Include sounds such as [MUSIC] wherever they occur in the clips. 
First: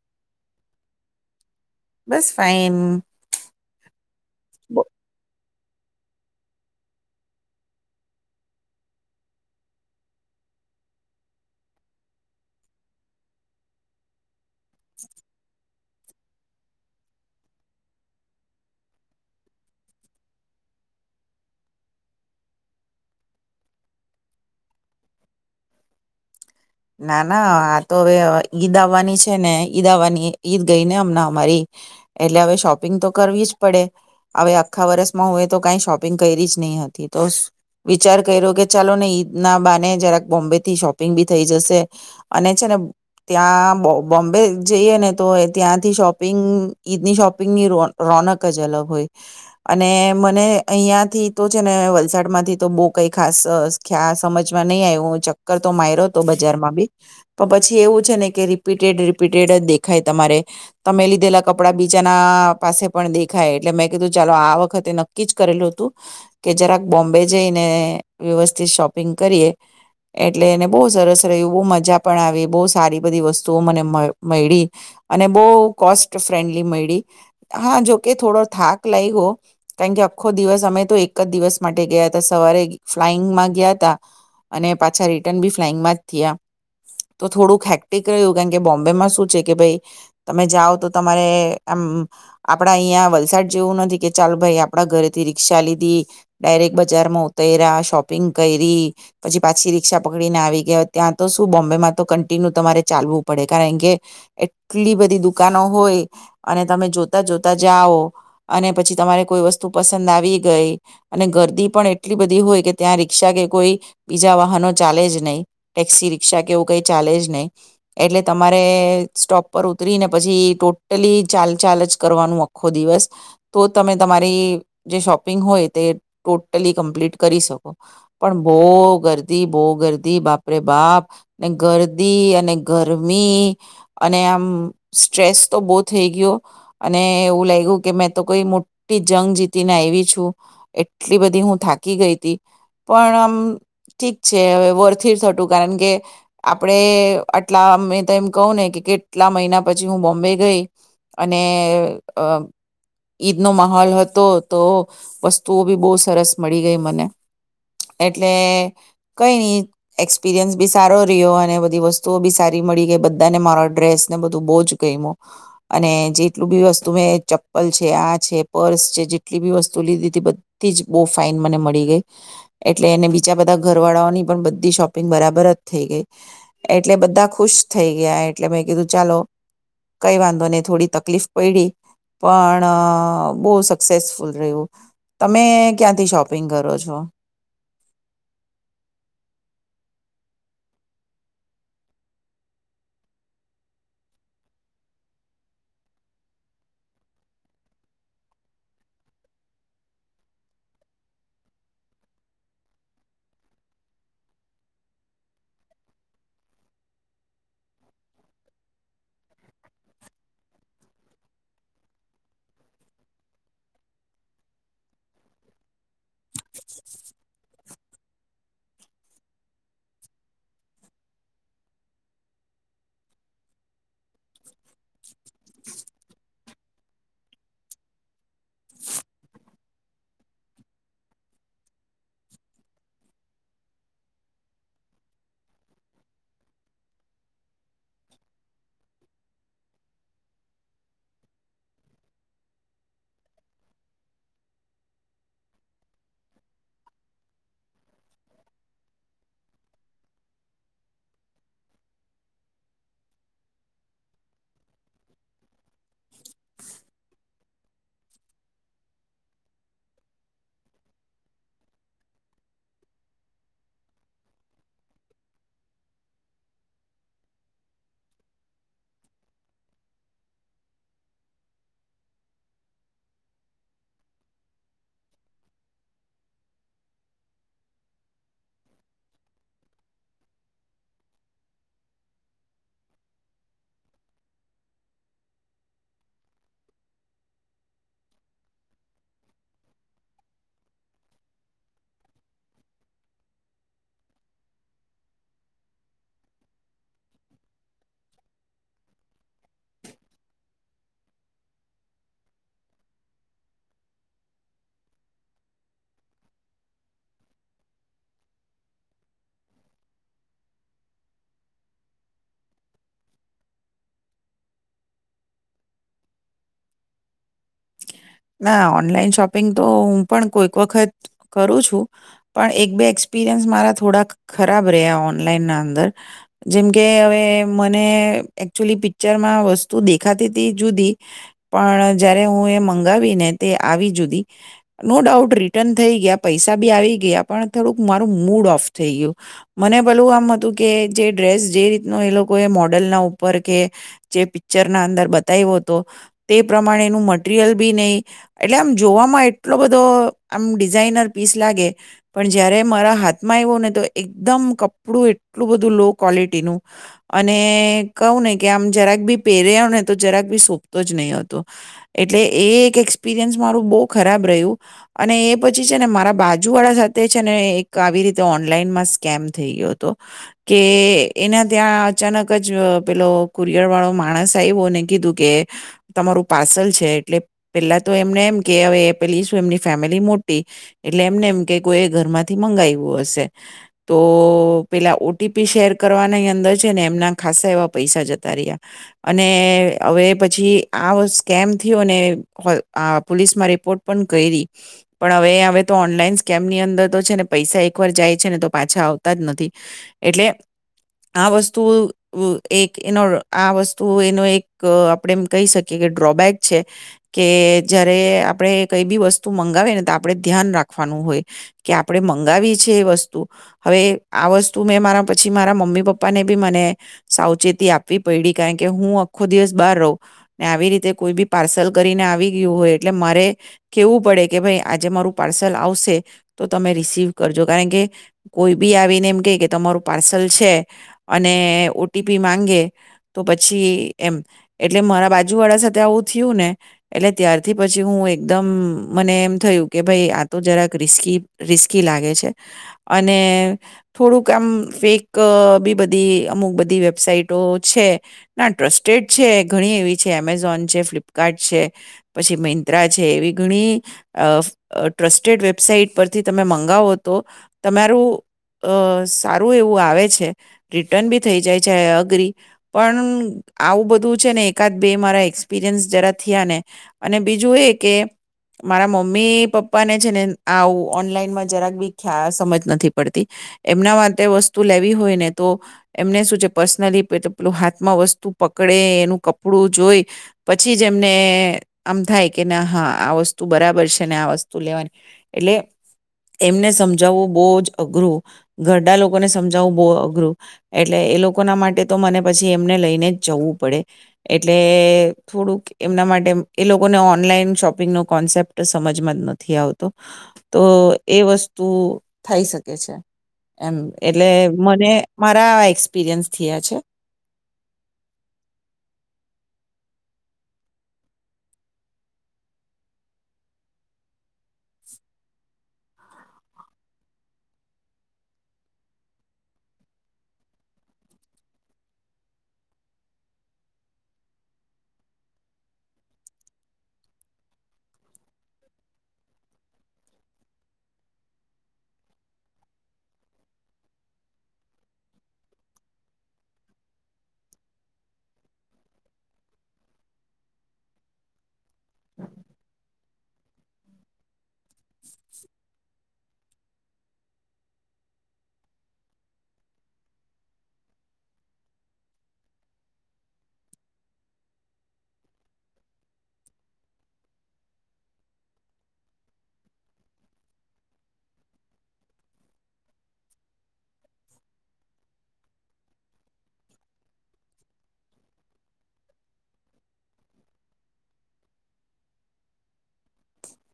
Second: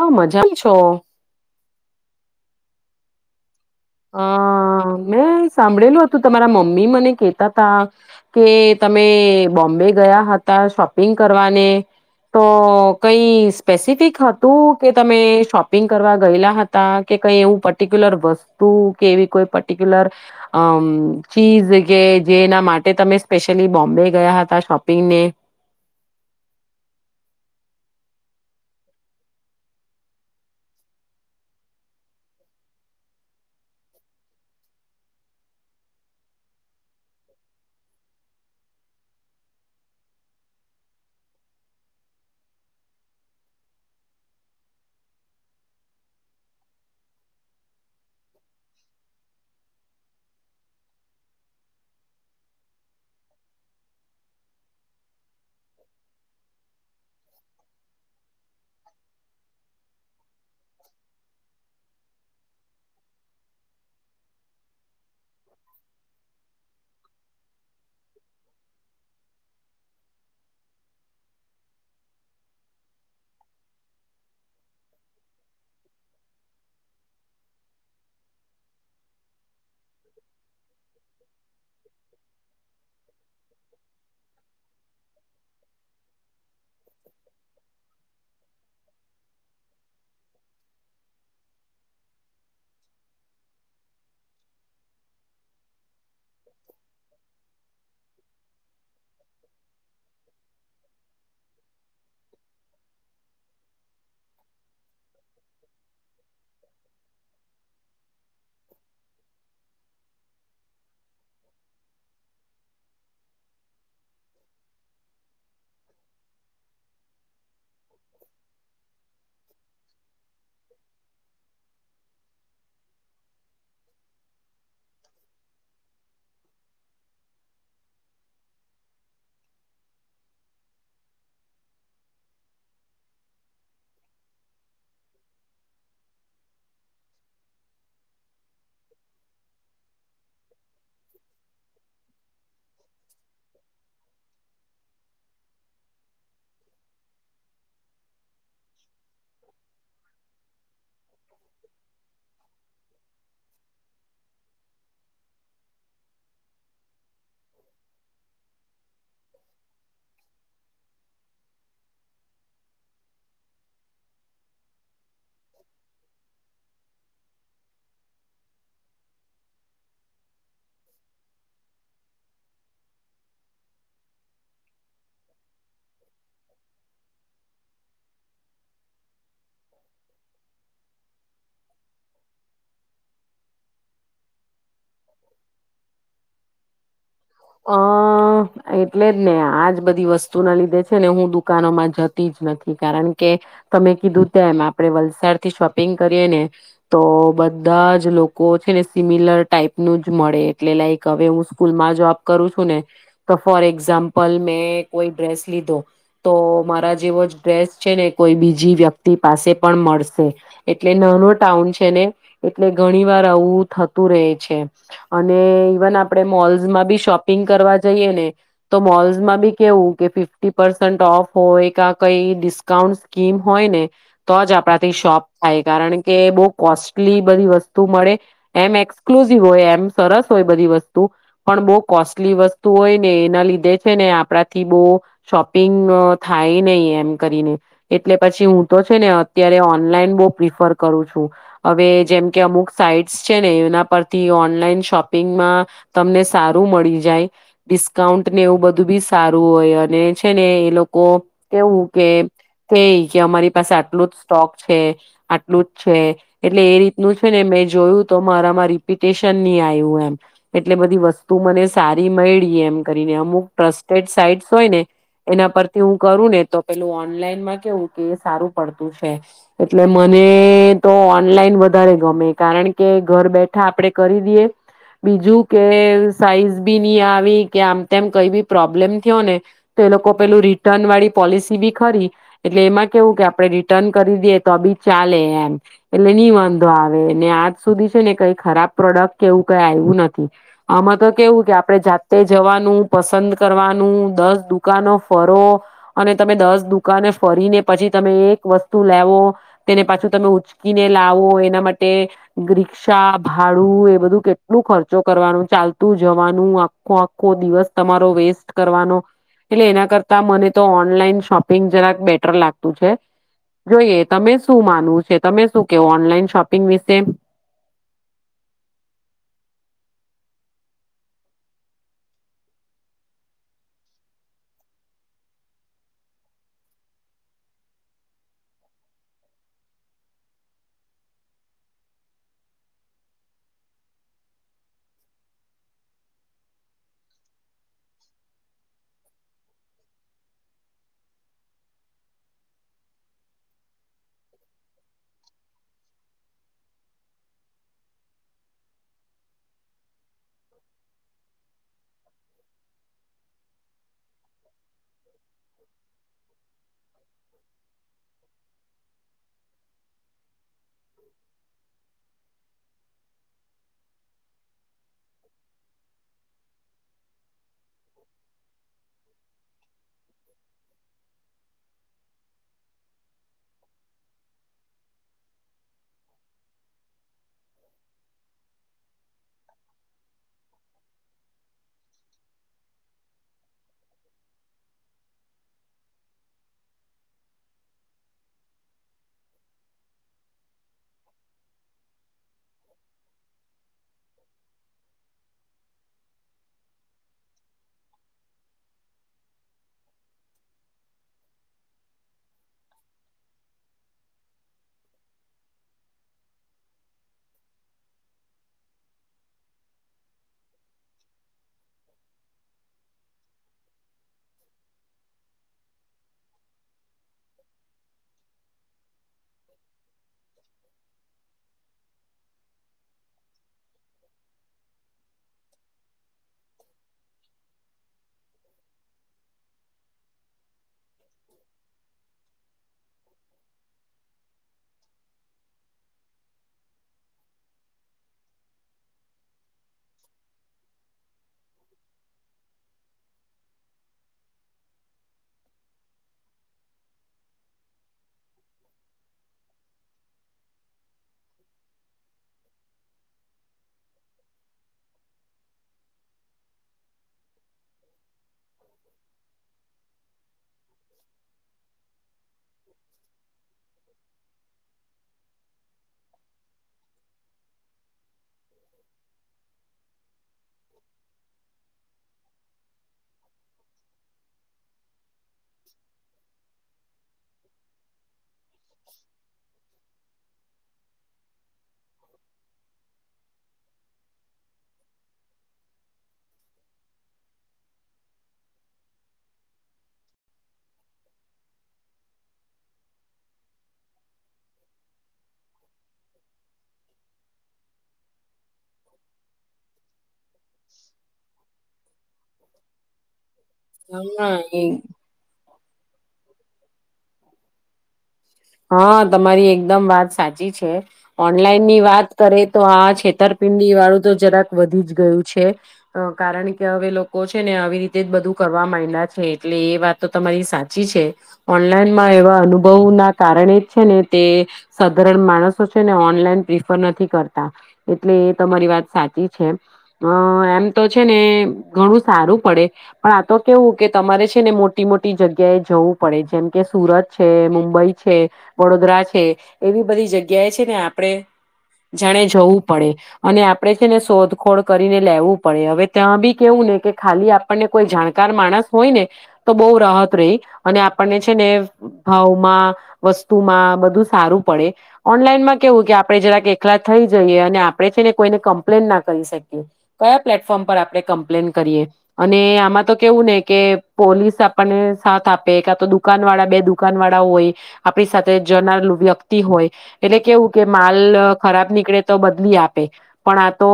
આ મજા છો બસ ફાઇન. હા. મે સાંભળેલું હતું તમારા મમ્મી મને કેતા તા કે તમે બોમ્બે ગયા હતા શોપિંગ કરવાને તો કઈ સ્પેસિફિક હ તું કે તમે શોપ પિંગ કરવા ગયેલા હતા કે કઈ એવું પર્ટિક્યુલર વસ તું કેવી કોઈ પર્ટિક્યુલર અ ચીઝ કે જેના માટે તમે સ્પેશિયલી બોમ્બે ગયા હતા શોપિંગને [INAUDIBLE] ના ના આ તો હવે ઈદ આવવાની છે ને ઈદ આવવાની ઈદ ગઈ ને હમ અમારી એટલે હવે શોપિંગ તો કરવી જ પડે હવે આખા વરસમાં હું એ તો કઈ શોપિંગ કઈરી જ નઈ હતી તો વિચાર કઈરો કે ચાલો ને ઈદ ના બાને જરાક બોમ્બે થી શોપિંગ બી થઈ જશે અને છે અને ત્યાં બો-બોમ્બે જઈએ ને તો એ ત્યાંથી શોપિંગ ઈદની શોપિંગની રો-રોનક જ અલગ હોય અને મને અહીયાંયાથી તો છે ને વલસાડ માંથી તો બહુ કઈ ખાસ ખ્યા સમજમાં નહીં આવ્યું ચક્કર તો માયરો તો બજારમાં બી પણ પછી એવું છે ને કે રિપીટેડ રિપીટેડ જ દેખાય તમારે તમે લીધેલા કપડા બીજાના પાસે પણ દેખાય એટલે મેં કીધું ચાલો આ વખતે નક્કી જ કરેલું હતું કે જરાક બોમ્બે જઈને વ્યવસ્થિત શોપિંગ કરીએ એટલે એને બહુ સરસ રહ્યું બહુ મજા પણ આવી બહુ સારી બધી વસ્તુઓ મને મ-મઈળી અને બહુ કોસ્ટ ફ્રેન્ડલી મઈળી હા જોકે થોડો થાક લાઇગો કારણ કે આખો દિવસ અમે તો એક જ દિવસ માટે ગયા તા સવારે ફ્લાઈંગમાં ગયા ત અને પાછા રિટર્ન બી ફ્લાઈંગમાં જ થ્યા તો થોડુંક હેક્ટિક રહ્યું કારણ કે બોમ્બેમાં શું છે કે ભઈ તમે જાઓ તો તમારે આમ આપડા અહીંયા વલસાડ જેવું નથી કે ચાલ ભાઈ આપણા ઘરેથી રિક્શા લીધી ડાયરેક્ટ બજારમાં ઉતઈરા શોપિંગ કઈરી પછી પાછી રીક્ષા પક ને આવી ગયા ત્યાં તો શું બોમ્બેમાં તો કન્ટિનું તમારે ચાલવું પડે કારણ કે એટલી બધી દુકાનો હોય અને તમે જોતા જોતા જાઓ અને પછી તમારે કોઈ વસ્તુ પસંદ આવી ગઈ અને ગરદી પણ એટલી બધી હોય કે ત્યાં રિક્ષા કે કોઈ બીજા વાહનો ચાલે જ નહીં ટેક્સી રિક્ષા કે એવું કંઈ ચાલે જ નહીં એટલે તમારે સ્ટોપ પર ઉતરીને પછી ટોટલી ચાલ ચાલ જ કરવાનું આખો દિવસ તો તમે તમારી જે શોપિંગ હોય તે ટોટલી કમ્પ્લીટ કરી શકો પણ બોઉ ગર્દી બોઉ ગર્દી બાપરે બાપ ને ગરદી અને ગરમી અને આમ સ્ટ્રેસ તો બહુ થઈ ગયો અને એવું લાગ્યું કે મેં તો કોઈ મોટી જંગ જીતીને આવી છું એટલી બધી હું થાકી ગઈતી પણ આમ ઠીક છે હવે વર્થીથ હતું કારણ કે આપડે આટલા મે તો એમ કહું ને કે કેટલા મહિના પછી હું બોમ્બે ગઈ અને અ ઈદનો મહોલ હતો તો વસ્તુઓ બી બહુ સરસ મળી ગઈ મને એટલે. કઈ ની એક્સપિરિયન્સ બી સારો રીઓ અને બધી વસ્તુઓ બી સારી મળી ગઈ બધાને મારા ડ્રેસને બધું બૌ જ ગઈમુ અને જેટલું બી વસ્તુ મેં ચપ્પલ છે આ છે પર્સ છે જેટલી બી વસ્તુ લીધીતી બધી જ બહુ ફાઈન મને મળી ગઈ એટલે એને બીજા બધા ઘરવાળાઓની પણ બધી શોપિંગ બરાબર જ થઈ ગઈ એટલે બધા ખુશ થઈ ગયા એટલે મેં કીધું ચાલો કઈ વાંધો નઈ થોડી તકલીફ પડી પણ બહુ સક્સેસફુલ રહ્યું. તમે ક્યાંથી શોપિંગ કરો છો? અ એટલે જ ને આજ બધી વસ્તુ ના લીધે છે ને હું દુકાનોમાં જતી જ નથી કારણ કે તમે કીધું તેમ આપડે વલસાડ થી શોપિંગ કરીએ ને તો બધા જ લોકો છે ને સિમિલર ટાઈપનું જ મળે એટલે લાઈક હવે હું સ્કૂલમાં જો કરું છું ને તો ફોર એક્ઝામ્પલ મેં કોઈ ડ્રેસ લીધો તો મારા જેવો ડ્રેસ છે ને કોઈ બીજી વ્યક્તિ પાસે પણ મળશે એટલે નાનો ટાઉન છે ને એટલે ઘણી વાર આવું થતું રહે છે અને ઇવન આપણે મોલ્જમાં બી શોપ શપિંગ કરવા જઈએ ને તો મોલ્સમાં બી કેવું કે ફિફ્ટી પસન્ટ ઓફ હોય ક કઈ ડિસ્કાઉન્ટ સ્કીમ હોય ને તો જ આપણાથી શોપ થાય કારણ કે બહુ કોસ્ટલી બધી વસ્તુ મળે એમ એક્સક્લુઝિવ હોય એમ સરસ હોય બધી વસ્તુ પણ બહુ કોસ્ટલી વસ્તુ હોય ને એના લીધે છે ને આપણાથી બહુ શોપિંગ થાય નહીિ એમ કરીને એટલે પછી હું તો છે ને અત્યારે ઓનલાઈન બહુ પ્રિફર કરું છું હવે જેમ કે અમુક સાઈટ્સ છે ને એના પરથી ઓનલાઈન શોપિંગમાં તમને સારું મળી જાય ડિસ્કાઉન્ટને એવું બધું બી સારું હોય અને છે ને એ લોકો કેવું કે થ કે અમારી પાસે આટલું જ સ્ટોક છે આટલું જ છે એટલે એ રીતનું છે ને મેં જોયું તો મારામાં રિપ્યુટેશન નહી આવ્યું એમ એટલે બધી વસ્તુ તું મને સારી મળી એમ કરીને અમુક ટ્રસ્ટેડ સાઈટ્સ હોય ને એના પરથી હું કરું ને તો પેલું ઓનલાઈનમાં કેવું કે સારું પડતું છે એટલે મને તો ઓનલાઈન વધારે ગમે કારણ કે ઘર બેઠા આપણેે કરી દઈએ બીજું કે સાઈઝ બી નહી આવી કે આમ તેમ કઈ બી પ્રોબ્લેમ થયો ને, તો એ લોકો પેલું રિટર્ન વાળી પોલિસી બી ખરી, એટલે એમાં કેવું કે આપડણે રિટર્ન કરી દઈએ તો આ બી ચાલે એમ, એટલે નહી વાંધો આવે ને આજ સુધી છે ને કઈ ખરાબ પ્રોડક્ટ કે એવું કઈ આવ્યું નથી, આમાં તો કેવું કે આપડણે જાતે જવાનું પસંદ કરવાનું દસ દુકાનો ફરો, અને તમે દસ દુકાને ફરીને પછી તમે એક વસ્તુ લેવો, તેને પાછું તમે ઉચકીને લાવો એના માટે રિક્ષા ભાડું એ બધું કેટલું ખર્ચો કરવાનું ચાલતું જવાનું આખો આખો દિવસ તમારો વેસ્ટ કરવાનો, એટલે એના કરતા મને તો ઓનલાઈન શોપિંગ જરાક બેટર લાગતું છે, જોઈએ તમે શું માનવું છે તમે શું કેવ ઓનલાઈન શોપિંગ વિશે? ના ઓનલાઈન શોપિંગ તો હું પણ કોઈક વખત કરું છું, પણ એક બે એક્સપિરિયન્સ મારા થોડા ખરાબ રહ્યા ઓનલાઈનના અંદર, જેમકે હવે મને એકચુલી પિક્ચરમાં વસ્તુ દેખાતી હતી જુદી, પણ જ્યારે હ મંગાવીને તે આવી જુદી, નો ડાઉટ રિટર્ન થઈ ગયા પૈસા બી આવી ગયા પણ થોડુંક મારું મૂડ ઓફ થઈ ગયું, મને ભલું આમ હતું કે જે ડ્રેસ જે રીતનો એ લોકો એ મોડલના ઉપર કે, જે પિક્ચર ના અંદર બતાવ્યો હતો, તે પ્રમાણે મટરિયલ બી નહી, એટલે આમ જોવામાં એટલો બધો આમ ડિઝાઇનર પીસ લાગે, પણ જયારે મારા હાથમાં આવ્યો ને તો એકદમ કપડું એટલું બધું લો ક્વોલિટીનું, અને કહું ને કે આમ જરાક બી પહેર્યો ને તો જરાક બી સોંપતો જ નહીં હતો. એટલે એ એક એક્સપિરિયન્સ મારું બહુ ખરાબ રહ્યું, અને એ પછી છે ને મારા બાજુ વાળા સાથે છે ને એક આવી રીતે ઓનલાઈનમાં સ્કેમ થઈ ગયો હતો, કે એના ત્યાં અચાનક જ પેલો કુરિયર વાળો માણસ આવ્યોને કીધું કે, તમારું પાર્સલ છે. એટલે પેલા તો એમને એમ કે હવે પેલી શું એમની ફેમિલી મોટી, એટલે એમને એમ કે કોઈ ઘરમાંથી મંગાવું હશે, તો પેલા ઓટીપી શેર કરવાની અંદર છે ને એમના ખાસસા એવા પૈસા જતા રહ્યા, અને હવે પછી આ સ્કેમ પોલીસમાં રિપોર્ટ પણ કરી, પણ હવે હવે તો ઓનલાઈન સ્કેમની અંદર તો છે ને પૈસા એકવાર જાય છે ને તો પાછા આવતા જ નથી, એટલે આ વસ્તુ એક આ વસ્તુ એનો એક આપણે એ કહી શકીએ કે ડ્રોબેક છે, કે જયારે આપણે કઈ બી વસ્તુ મંગાવે ને તો આપડે ધ્યાન રાખવાનું હોય, કે આપણે મંગાવી છે એ વસ્તુ, હવે આ વસ્તુ મેં મારા પછી મારા મમ્મી પપ્પા ને બી મને સાવચેતી આપવી પડી કારણ કે હું આખો દિવસ બહાર રહું ને આવી રીતે કોઈ બી પાર્સલ કરીને આવી ગયું હોય એટલે મારે, કહેવું પડે કે ભાઈ આજે મારું પાર્સલ આવશે, તો તમે રિસીવ કરજો કારણ કે કોઈ બી આવીને એમ કહે કે તમારું પાર્સલ છે, અને ઓ ટી પી માંગે તો પછી એમ એટલે મારા બાજુવાળા સાથે આવું થયું ને, એટલે ત્યારથી પછી હું એકદમ મને એમ થયું કે ભાઈ આ તો જરાક રિસ્કી રિસ્કી લાગે છે, અને થોડુંક આમ ફેક બી બધી અમુક બધી વેબસાાઈટો છે, ના ટ્રસ્ટેડ છે ઘણી એવી છે એમેઝોન છે ફ્લિપ ફલપકાર્ટ છે, પછી મિંત્રા છે એવી ઘણી, ટ્રસ્ટેડ વેબસાાઈટ પરથી તમે મંગાવો તો, તમારું સારું એવું આવે છે, રિટર્ન બી થઈ જાય છે એગ્રી પણ આવું બધું છે ને એકાદ બે મારા એક્સપિરિયન્સ જરા થયા ને, અને બીજું એ કે મારા મમ્મી પપ્પાને છે ને આવું ઓનલાઈનમાં જરાક બી ખ સમજ નથી પડતી, એમના માટે વસ્તુ લેવી હોય ને તો, એમને શું છે પર્સનલી પેલું હાથમાં વસ્તુ પકડે એનું કપડું જોઈ. પછી જ એમને આમ થાય કે ના હા આ વસ્તુ બરાબર છે ને આ વસ્તુ લેવાની, એટલે એમને સમજાવવું બહુ જ અઘરું, ઘરડા લોકોને સમજાવવું બહુ અઘરું, એટલે એ લોકોના માટે તો મને પછી એમને લઈને જ જવું પડે, એટલે થોડુંક એમના માટે એ લોકોને ઓનલાઈન શોપિંગનો કોન્સેપ્ટ સમજમાં જ નથી આવતો. તો એ વસ્તુ થઈ શકે છે એમ, એટલે હા એ મને મારા [UNINTELLIGIBLE] હા તમારી એકદમ વાત સાચી છે, ઓનલાઈન ની વાત કરે તો આ છેતરપિંડની વાળું તો જરાક વધી જ ગયું છે, કારણ કે હવે લોકો છે ને આવી રીતે જ બધું કરવા માંડા છે એટલે એ વાત તો તમારી સાચી છે, ઓનલાઈનમાં એવા અનુભવ ના કારણ જ છે ને તે, સાધારણ માણસો છે ને ઓનલાઈન પ્રિફર નથી કરતા, એટલે એ તમારી વાત સાચી છે, અ એમ તો છે ને ઘણું સારું પડે, પણ આ તો કેવું કે તમારે છે ને મોટી મોટી જગ્યાએ જવું પડે જેમ કે સુરત છે મુંબઈ વડોદરા છે, એવી બધી જગ્યાએ છે ને આપણે જાણે જવું પડે, અને આપણે છે ને શોધખોળ કરીને લેવું પડે હવે ત્યાં બી કેવું ને કે ખાલી આપણને કોઈ જાણકાર માણસ હોય ને, તો બહ રાહત રહી અને આપણને છે ને ભાવમાં વસ્તુમાં બધું સારું પડે ઓનલાઈનમાં કેવું કે આપણે જરાક એકલા થઈ જઈએ અને આપડે છે ને કોઈને કમ્પ્લેન ના કરી શકીએ. કયા પ્લેટફોર્મ પર આપણે કમ્પ્લેન કરીએ અને આમાં તો કેવું ને કે પોલીસ આપણને સાથ આપે કા તો દુકાનવાળા બે દુકાનવાળા હોય આપણી સાથે જનાર વ્યક્તિ હોય એટલે કેવું કે માલ ખરાબ નીકળે તો બદલી આપે પણ આ તો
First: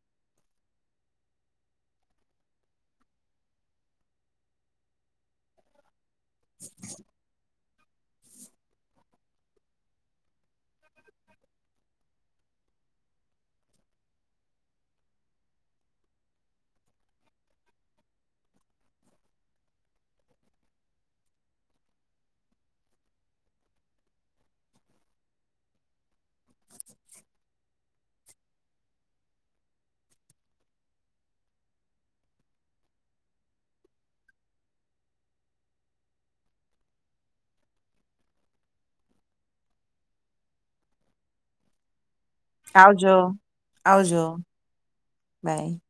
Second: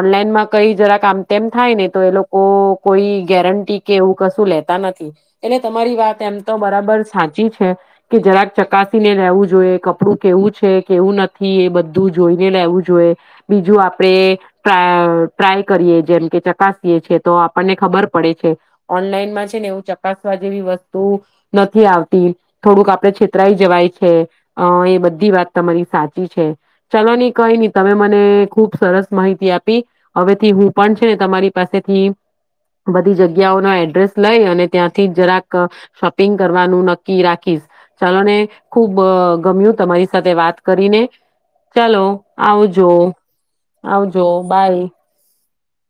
ઓનલાઈનમાં કઈ જરાક આમતેમ થાય ને તો એ લોકો કોઈ ગેરંટી કે એવું કશું લેતા નથી એટલે તમારી વાત તેમ તો બરાબર સાચી છે. કે જરાક ચકાસીને લેવું જોઈએ કપડું કેવું છે કેવું નથી એ બધું જોઈને લેવું જોઈએ. બીજું આપણેે ટ્રાઅ-ટ્રાય કરીએ જેમ કે ચકાસીએ છે તો આપણને ખબર પડે છે. ઓનલાઈનમાં છે ને એવું ચકાસવા જેવી વસ્તુ નથી આવતી. થોડુંક આપડે છેતરાઈ જવાય છે. અ એ બધી વાત તમારી સાચી છે. ચલો ની કઈ નઈ તમે મને ખુબ સરસ માહિતી આપી. હવેથી હું પણ છે ને તમારી પાસેથી બધી જગ્યાઓના એડ્રેસ લઈ અને ત્યાંથી જરાક શોપિંગ કરવાનું નક્કી રાખ ખીશ. ચલો ને ખુબ અ ગમ્યું તમારી સાથે વાત કરીને ચલો. આવજો. આવજો. બાય. બાય.